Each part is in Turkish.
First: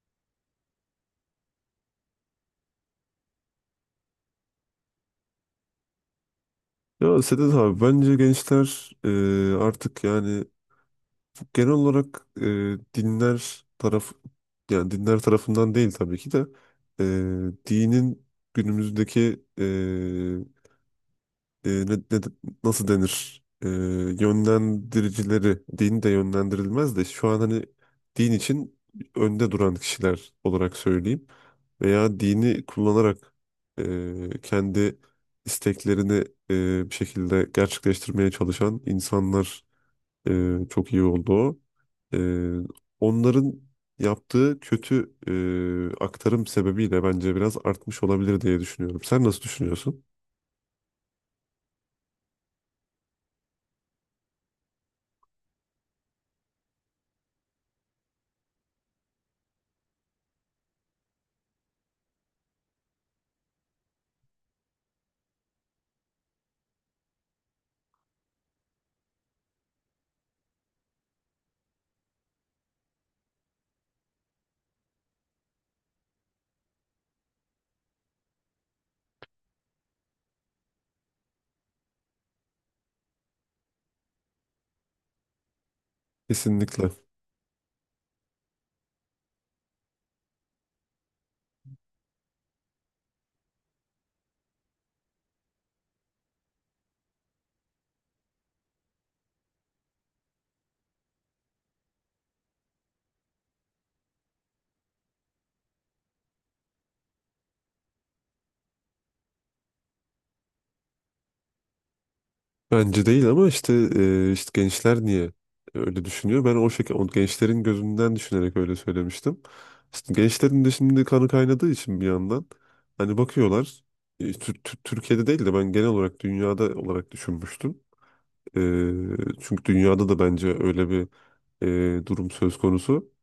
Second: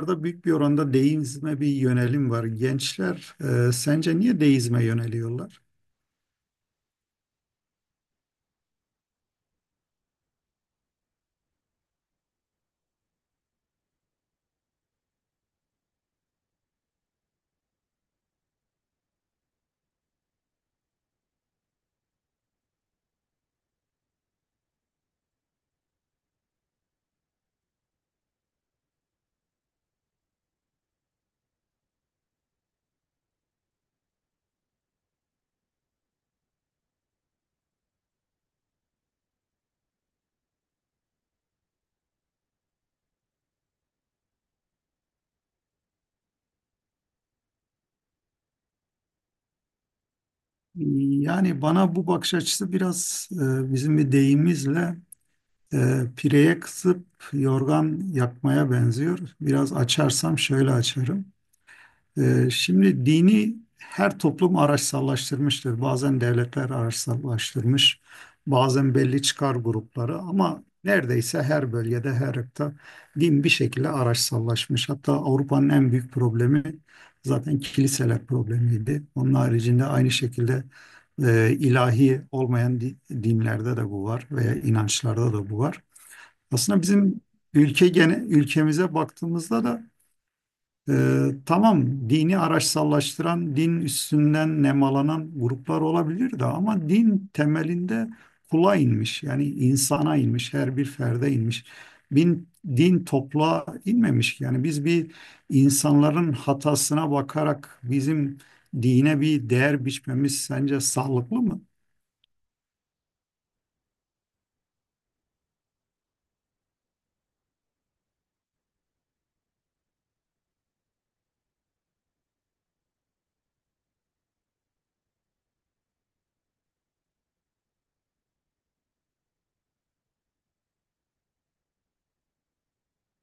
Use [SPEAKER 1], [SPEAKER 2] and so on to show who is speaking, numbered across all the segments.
[SPEAKER 1] Burada büyük bir oranda deizme bir yönelim var. Gençler sence niye deizme yöneliyorlar?
[SPEAKER 2] Ya Sedat abi bence gençler artık genel olarak dinler taraf yani dinler tarafından değil tabii ki de dinin günümüzdeki e, e, ne- ne- nasıl denir. Yönlendiricileri din de yönlendirilmez de şu an hani din için önde duran kişiler olarak söyleyeyim veya dini kullanarak kendi isteklerini bir şekilde gerçekleştirmeye çalışan insanlar çok iyi oldu o. E, Onların yaptığı kötü aktarım sebebiyle bence biraz artmış olabilir diye düşünüyorum. Sen nasıl düşünüyorsun?
[SPEAKER 1] Yani bana bu bakış açısı biraz bizim bir deyimizle pireye kısıp yorgan yakmaya benziyor. Biraz açarsam şöyle açarım. Şimdi dini her toplum araçsallaştırmıştır. Bazen devletler araçsallaştırmış, bazen belli çıkar grupları ama neredeyse her bölgede, her ırkta din bir şekilde araçsallaşmış. Hatta Avrupa'nın en büyük problemi zaten kiliseler problemiydi. Onun haricinde aynı şekilde ilahi olmayan dinlerde de bu var veya inançlarda da bu var. Aslında
[SPEAKER 2] Kesinlikle.
[SPEAKER 1] bizim ülkemize baktığımızda da tamam dini araçsallaştıran, din üstünden nemalanan gruplar olabilir de ama din temelinde kula inmiş. Yani insana inmiş, her bir ferde inmiş. Bin, din topluğa inmemiş ki. Yani biz bir insanların hatasına bakarak bizim dine bir değer biçmemiz sence sağlıklı mı?
[SPEAKER 2] Bence değil ama işte gençler niye öyle düşünüyor? Ben o şekilde o gençlerin gözünden düşünerek öyle söylemiştim. İşte gençlerin de şimdi kanı kaynadığı için bir yandan hani bakıyorlar, Türkiye'de değil de ben genel olarak dünyada olarak düşünmüştüm. E, Çünkü dünyada da bence öyle bir durum söz konusu.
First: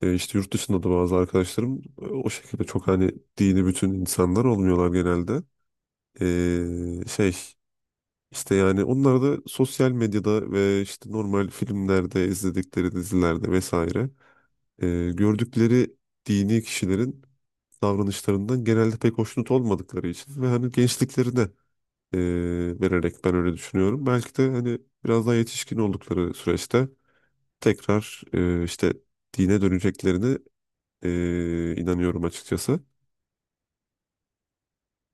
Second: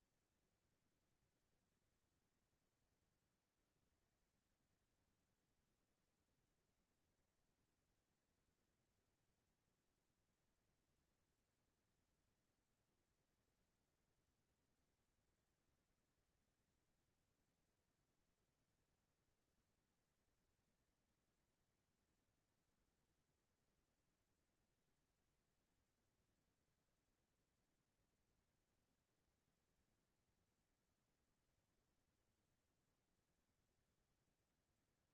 [SPEAKER 2] İşte yurt dışında da bazı arkadaşlarım o şekilde çok hani dini bütün insanlar olmuyorlar genelde. E, şey işte yani onlar da sosyal medyada ve işte normal filmlerde, izledikleri dizilerde vesaire e, gördükleri dini kişilerin davranışlarından genelde pek hoşnut olmadıkları için ve hani gençliklerine e, vererek ben öyle düşünüyorum. Belki de hani biraz daha yetişkin oldukları süreçte tekrar, işte dine döneceklerini inanıyorum açıkçası.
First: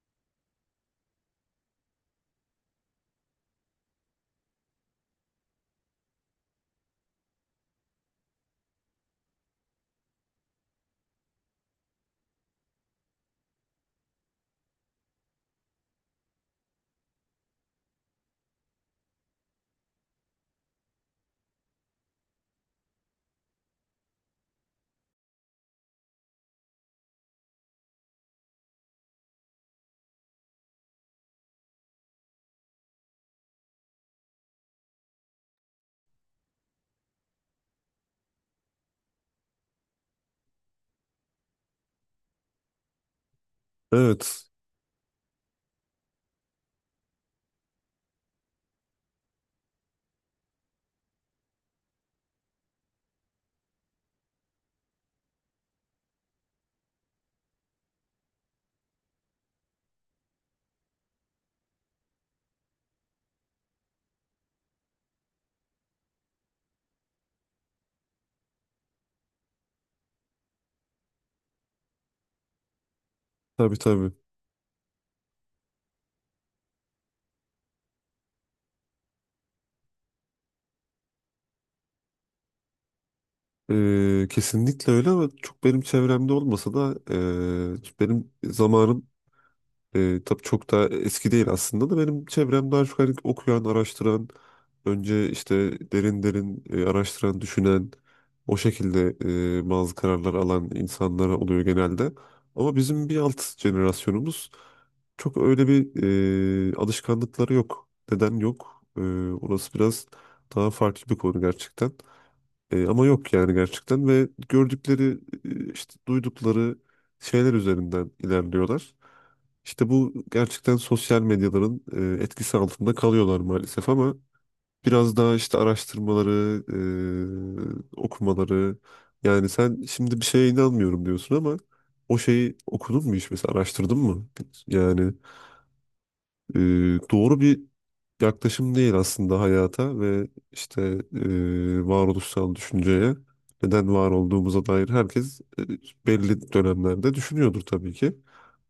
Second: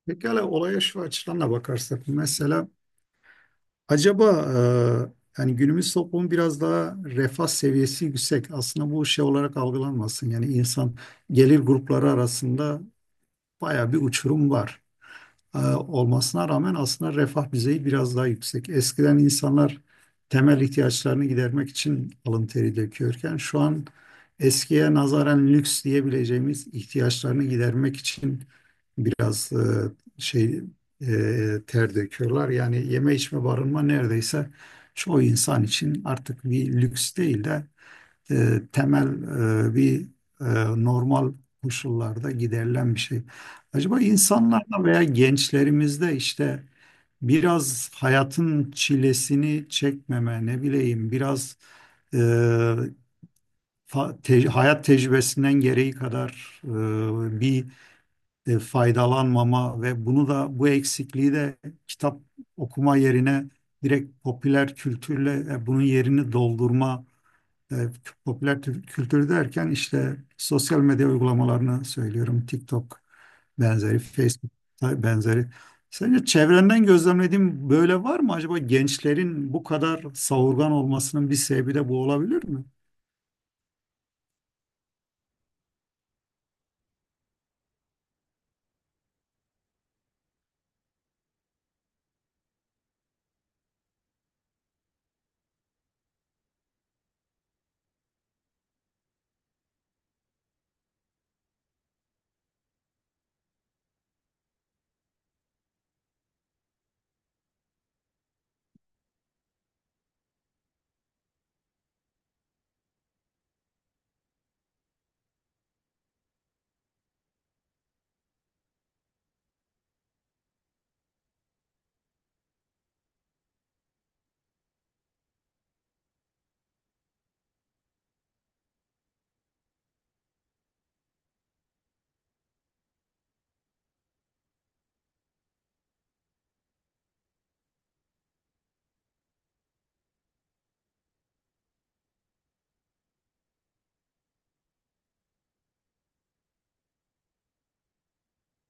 [SPEAKER 1] Pekala olaya şu açıdan da bakarsak. Mesela acaba, yani günümüz toplumu biraz daha refah seviyesi yüksek. Aslında bu şey olarak algılanmasın. Yani insan gelir grupları arasında baya bir uçurum var olmasına rağmen aslında refah düzeyi biraz daha yüksek. Eskiden insanlar temel ihtiyaçlarını gidermek için alın teri döküyorken şu an eskiye nazaran lüks diyebileceğimiz ihtiyaçlarını gidermek için biraz şey ter döküyorlar. Yani yeme içme barınma neredeyse çoğu insan için artık bir lüks değil de temel bir e, normal koşullarda giderilen bir şey. Acaba
[SPEAKER 2] Evet,
[SPEAKER 1] insanlarda veya gençlerimizde işte biraz hayatın çilesini çekmeme, ne bileyim, biraz e, hayat tecrübesinden gereği kadar bir faydalanmama ve bunu da bu eksikliği de kitap okuma yerine direkt popüler kültürle bunun yerini doldurma. e, kültür derken işte sosyal medya uygulamalarını söylüyorum. TikTok
[SPEAKER 2] tabii
[SPEAKER 1] benzeri,
[SPEAKER 2] tabii.
[SPEAKER 1] Facebook benzeri. Sence çevrenden gözlemlediğin böyle var mı? Acaba gençlerin bu kadar savurgan olmasının bir sebebi de bu olabilir mi?
[SPEAKER 2] Kesinlikle öyle ama çok benim çevremde olmasa da benim zamanım. Tabii çok da eski değil aslında da benim çevremde daha çok hani okuyan, araştıran, önce işte derin derin araştıran, düşünen, o şekilde bazı kararlar alan insanlar oluyor genelde. Ama bizim bir alt jenerasyonumuz çok öyle bir alışkanlıkları yok. Neden yok? Orası biraz daha farklı bir konu gerçekten. Ama yok yani gerçekten, ve gördükleri, işte duydukları şeyler üzerinden ilerliyorlar. İşte bu gerçekten sosyal medyaların etkisi altında kalıyorlar maalesef ama biraz daha işte araştırmaları, okumaları. Yani sen şimdi bir şeye inanmıyorum diyorsun ama o şeyi okudun mu hiç mesela, araştırdın mı? Yani e, doğru bir yaklaşım değil aslında hayata ve varoluşsal düşünceye, neden var olduğumuza dair herkes belli dönemlerde düşünüyordur tabii ki.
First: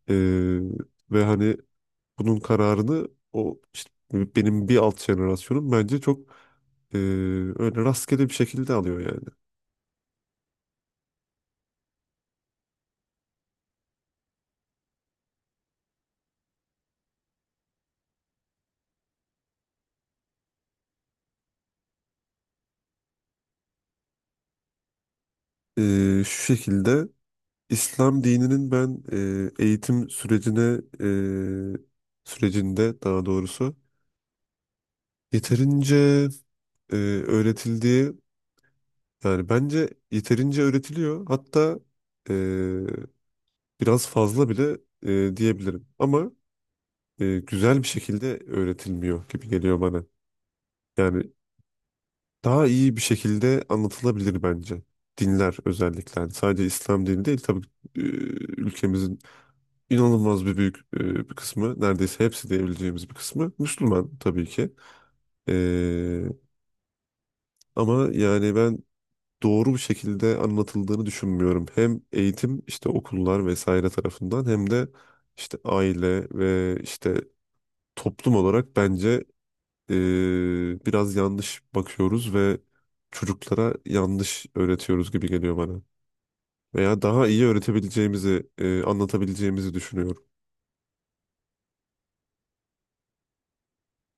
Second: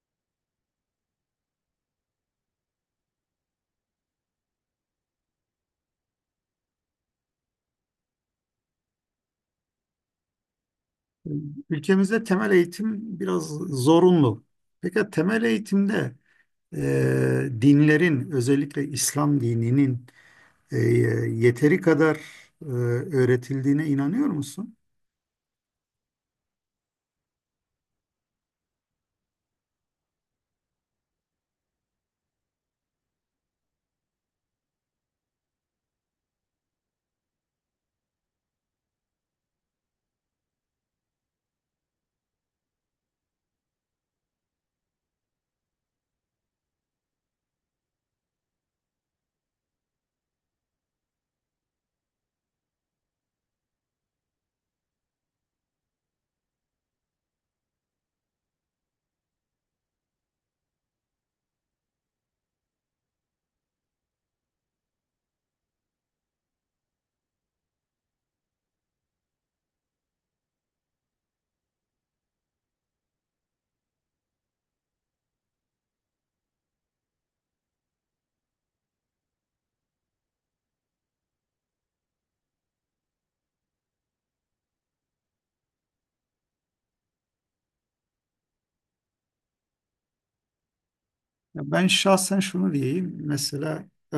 [SPEAKER 2] E, Ve hani bunun kararını o işte benim bir alt jenerasyonum bence çok e, öyle rastgele bir şekilde alıyor yani.
[SPEAKER 1] Ülkemizde temel eğitim biraz zorunlu. Peki temel eğitimde dinlerin özellikle İslam dininin e, yeteri kadar öğretildiğine inanıyor musun?
[SPEAKER 2] Şu şekilde, İslam dininin ben e, eğitim sürecine sürecinde, daha doğrusu, yeterince e, öğretildiği yani bence yeterince öğretiliyor. Hatta biraz fazla bile diyebilirim. Ama güzel bir şekilde öğretilmiyor gibi geliyor bana. Yani daha iyi bir şekilde anlatılabilir bence. Dinler özellikle. Yani sadece İslam dini değil tabii. e, Ülkemizin inanılmaz büyük bir kısmı, neredeyse hepsi diyebileceğimiz bir kısmı Müslüman tabii ki. E, Ama yani ben doğru bir şekilde anlatıldığını düşünmüyorum. Hem eğitim, işte okullar vesaire tarafından, hem de işte aile ve işte toplum olarak bence biraz yanlış bakıyoruz ve çocuklara yanlış öğretiyoruz gibi geliyor bana. Veya daha iyi öğretebileceğimizi, anlatabileceğimizi düşünüyorum.
[SPEAKER 1] Ya ben şahsen şunu diyeyim. Mesela e,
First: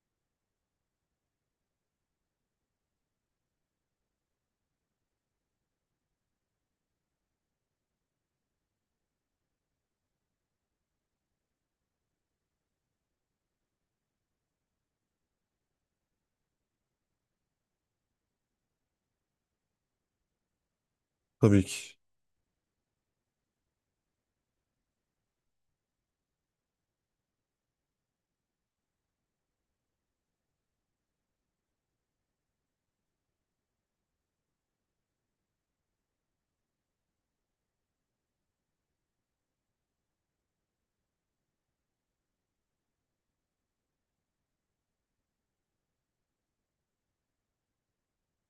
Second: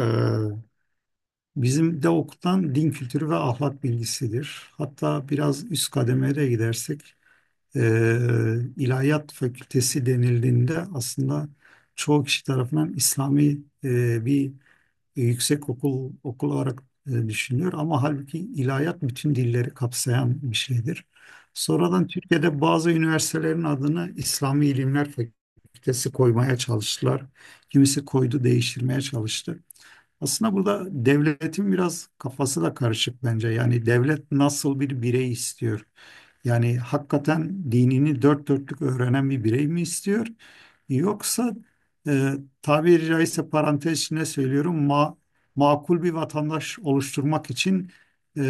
[SPEAKER 1] bizim de okutan din kültürü ve ahlak bilgisidir. Hatta biraz üst kademeye gidersek ilahiyat fakültesi denildiğinde aslında çoğu kişi tarafından İslami bir yüksek okul olarak düşünülüyor ama halbuki ilahiyat bütün dilleri kapsayan bir şeydir.
[SPEAKER 2] Tabii ki.
[SPEAKER 1] Sonradan Türkiye'de bazı üniversitelerin adını İslami İlimler Fakültesi koymaya çalıştılar. Kimisi koydu, değiştirmeye çalıştı. Aslında burada devletin biraz kafası da karışık bence. Yani devlet nasıl bir birey istiyor? Yani hakikaten dinini dört dörtlük öğrenen bir birey mi istiyor? Yoksa, e, tabiri caizse parantez içinde söylüyorum, ma makul bir vatandaş oluşturmak için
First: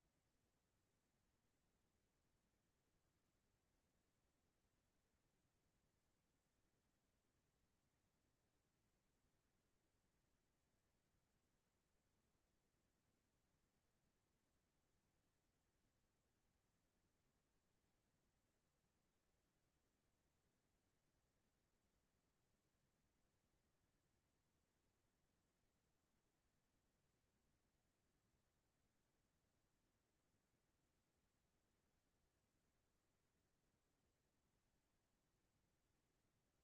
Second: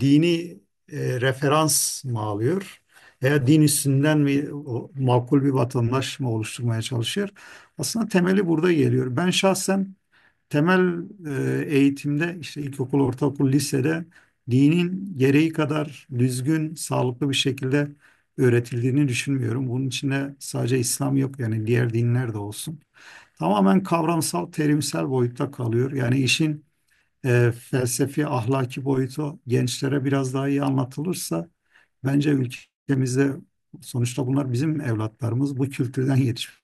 [SPEAKER 1] dini referans mı alıyor? Veya din üstünden mi o makul bir vatandaş mı oluşturmaya çalışıyor? Aslında temeli burada geliyor. Ben şahsen temel eğitimde, işte ilkokul, ortaokul, lisede dinin gereği kadar düzgün, sağlıklı bir şekilde öğretildiğini düşünmüyorum. Bunun içinde sadece İslam yok, yani diğer dinler de olsun. Tamamen kavramsal, terimsel boyutta kalıyor. Yani işin felsefi ahlaki boyutu gençlere biraz daha iyi anlatılırsa bence ülkemizde, sonuçta bunlar bizim evlatlarımız, bu kültürden yetişmiş,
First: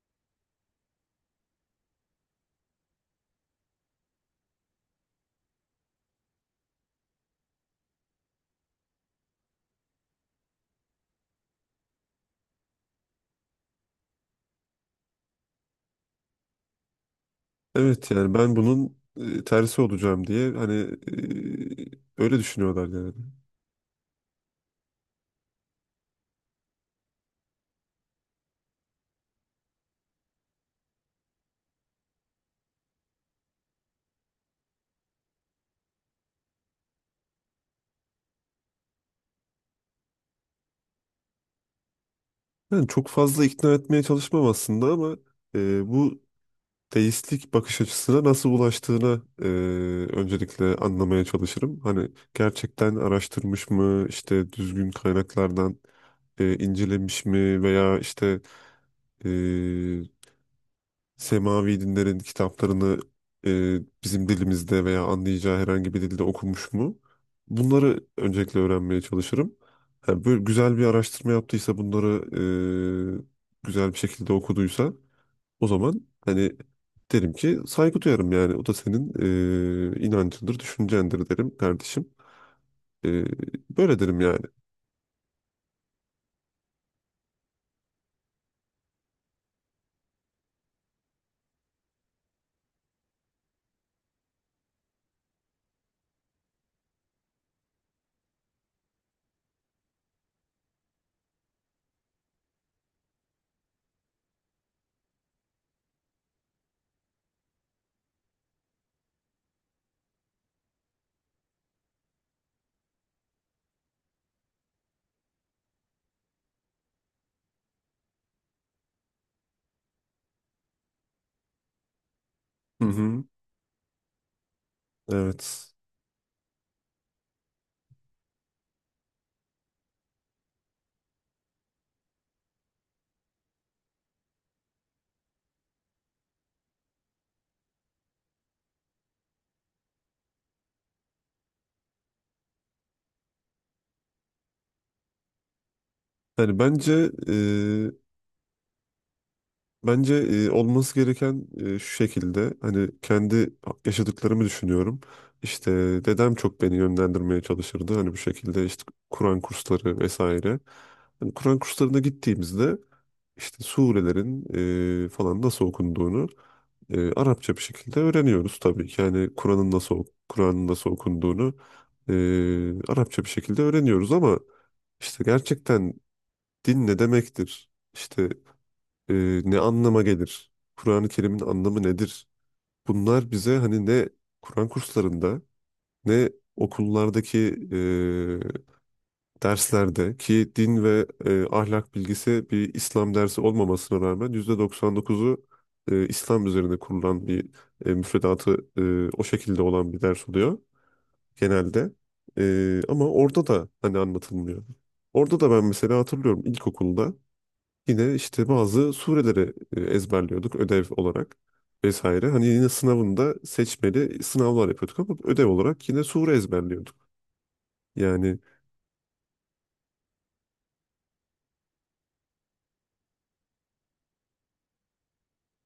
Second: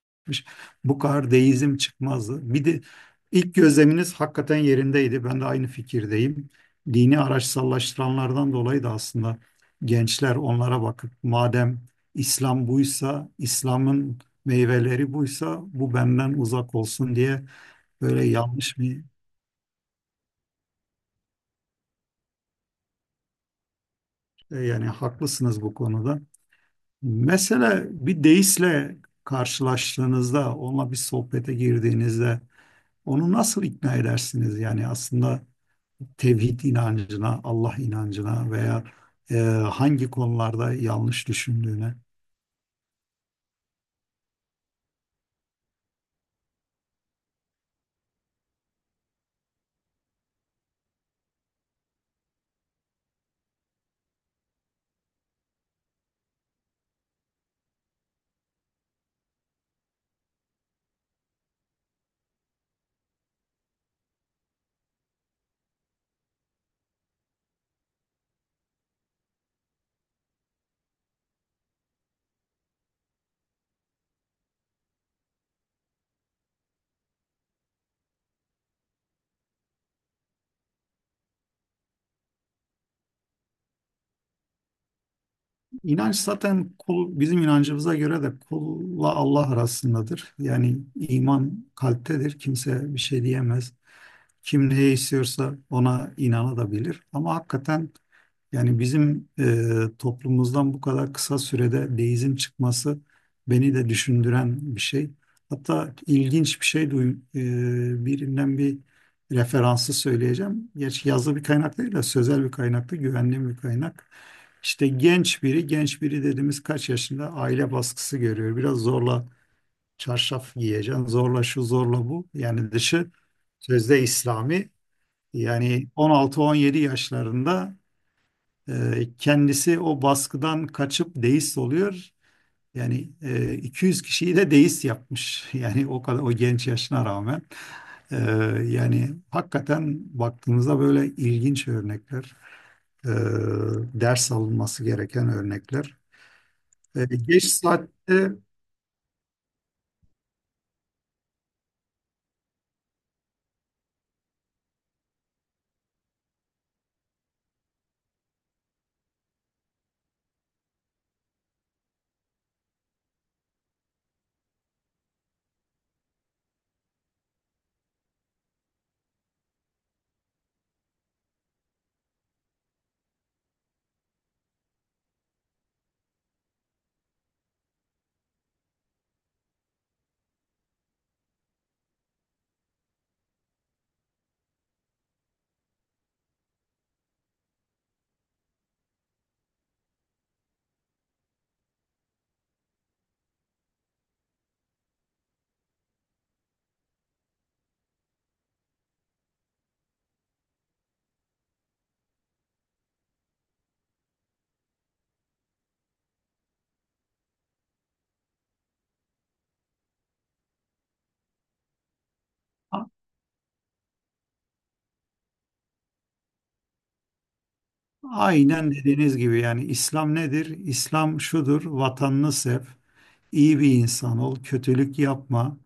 [SPEAKER 1] bu kadar deizm çıkmazdı. Bir de ilk gözleminiz hakikaten yerindeydi. Ben de aynı fikirdeyim. Dini araçsallaştıranlardan dolayı da aslında gençler onlara bakıp madem İslam buysa, İslam'ın meyveleri buysa bu benden uzak olsun diye
[SPEAKER 2] Evet,
[SPEAKER 1] böyle
[SPEAKER 2] yani ben
[SPEAKER 1] yanlış
[SPEAKER 2] bunun
[SPEAKER 1] bir...
[SPEAKER 2] tersi olacağım diye hani e, öyle düşünüyorlar yani.
[SPEAKER 1] Yani haklısınız bu konuda. Mesela bir deistle karşılaştığınızda, onunla bir sohbete girdiğinizde onu nasıl ikna edersiniz? Yani aslında tevhid inancına, Allah inancına veya e, hangi konularda yanlış düşündüğüne.
[SPEAKER 2] Yani çok fazla ikna etmeye çalışmam aslında ama bu deistlik bakış açısına nasıl ulaştığını öncelikle anlamaya çalışırım. Hani gerçekten araştırmış mı, işte düzgün kaynaklardan incelemiş mi, veya e, semavi dinlerin kitaplarını bizim dilimizde veya anlayacağı herhangi bir dilde okumuş mu? Bunları öncelikle öğrenmeye çalışırım. Ha, böyle güzel bir araştırma yaptıysa, bunları güzel bir şekilde okuduysa, o zaman hani derim ki saygı duyarım yani. O da senin inancındır, düşüncendir derim kardeşim. E, Böyle derim yani.
[SPEAKER 1] İnanç zaten kul, bizim inancımıza göre de kulla Allah arasındadır. Yani iman kalptedir. Kimse bir şey diyemez. Kim ne istiyorsa ona inanabilir. Ama hakikaten, yani bizim toplumumuzdan bu kadar kısa sürede deizm çıkması beni de düşündüren bir şey. Hatta ilginç bir şey duyum, birinden bir referansı söyleyeceğim. Gerçi yazılı bir kaynak değil de sözel bir kaynaktı, güvenli bir kaynak. İşte genç biri, genç biri dediğimiz kaç yaşında aile baskısı görüyor. Biraz zorla çarşaf giyeceksin, zorla şu, zorla bu. Yani
[SPEAKER 2] Hı
[SPEAKER 1] dışı
[SPEAKER 2] hı.
[SPEAKER 1] sözde İslami.
[SPEAKER 2] Evet.
[SPEAKER 1] Yani 16-17 yaşlarında kendisi o baskıdan kaçıp deist oluyor. Yani 200 kişiyi de deist yapmış. Yani o kadar, o genç yaşına rağmen. E, Yani hakikaten baktığımızda böyle ilginç örnekler. E, Ders alınması gereken örnekler.
[SPEAKER 2] Yani
[SPEAKER 1] E,
[SPEAKER 2] bence e,
[SPEAKER 1] geç saatte
[SPEAKER 2] bence olması gereken şu şekilde. Hani kendi yaşadıklarımı düşünüyorum. İşte dedem çok beni yönlendirmeye çalışırdı. Hani bu şekilde, işte Kur'an kursları vesaire. Hani Kur'an kurslarına gittiğimizde işte surelerin falan nasıl okunduğunu Arapça bir şekilde öğreniyoruz tabii ki. Yani Kur'an'ın nasıl okunduğunu e, Arapça bir şekilde öğreniyoruz ama işte gerçekten din ne demektir? İşte e, ne anlama gelir? Kur'an-ı Kerim'in anlamı nedir? Bunlar bize hani ne Kur'an kurslarında, ne okullardaki e, derslerde, ki din ve ahlak bilgisi bir İslam dersi olmamasına rağmen %99'u İslam üzerine kurulan bir müfredatı o şekilde olan bir ders oluyor genelde. Ama orada da hani anlatılmıyor. Orada da ben mesela hatırlıyorum, ilkokulda yine işte bazı sureleri ezberliyorduk ödev olarak vesaire. Hani yine
[SPEAKER 1] a-
[SPEAKER 2] sınavında seçmeli sınavlar yapıyorduk ama ödev olarak yine sure ezberliyorduk. Yani
[SPEAKER 1] aynen dediğiniz gibi, yani İslam nedir? İslam şudur, vatanını sev, iyi bir insan ol, kötülük yapma.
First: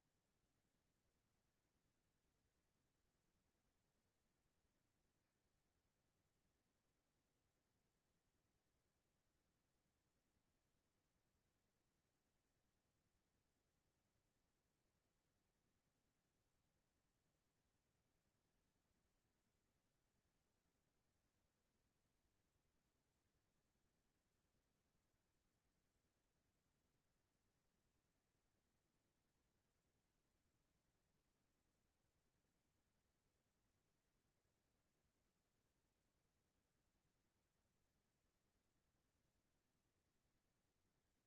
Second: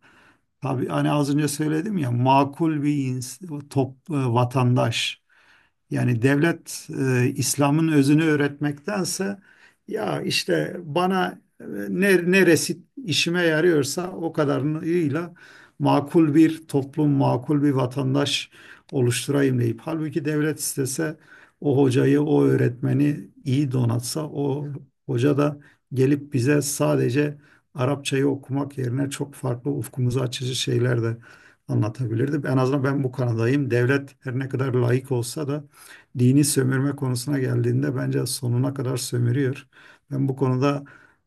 [SPEAKER 1] Tabii hani az önce söyledim ya, makul bir vatandaş. Yani devlet İslam'ın özünü öğretmektense ya işte bana neresi işime yarıyorsa o kadarıyla makul bir toplum, makul bir vatandaş oluşturayım deyip, halbuki devlet istese o hocayı, o öğretmeni iyi donatsa o hoca da gelip bize sadece Arapçayı okumak yerine çok farklı, ufkumuzu açıcı şeyler de anlatabilirdi. En azından ben bu kanadayım. Devlet her ne kadar laik olsa da dini sömürme konusuna geldiğinde bence sonuna kadar sömürüyor. Ben bu konuda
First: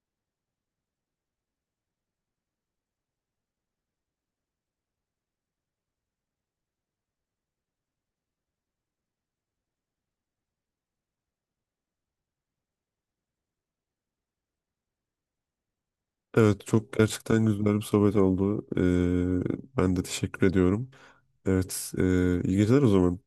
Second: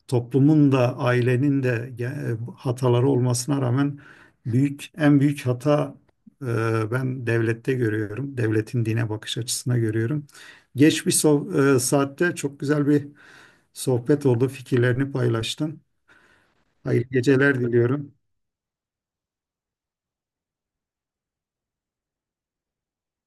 [SPEAKER 1] toplumun da ailenin de hataları olmasına rağmen en büyük hata e, ben devlette görüyorum. Devletin dine bakış açısına görüyorum. Geç bir so- e, saatte çok güzel bir sohbet oldu. Fikirlerini paylaştın.
[SPEAKER 2] evet, çok
[SPEAKER 1] Hayırlı
[SPEAKER 2] gerçekten
[SPEAKER 1] geceler
[SPEAKER 2] güzel bir
[SPEAKER 1] diliyorum.
[SPEAKER 2] sohbet oldu. Ben de teşekkür ediyorum. Evet, iyi geceler o zaman.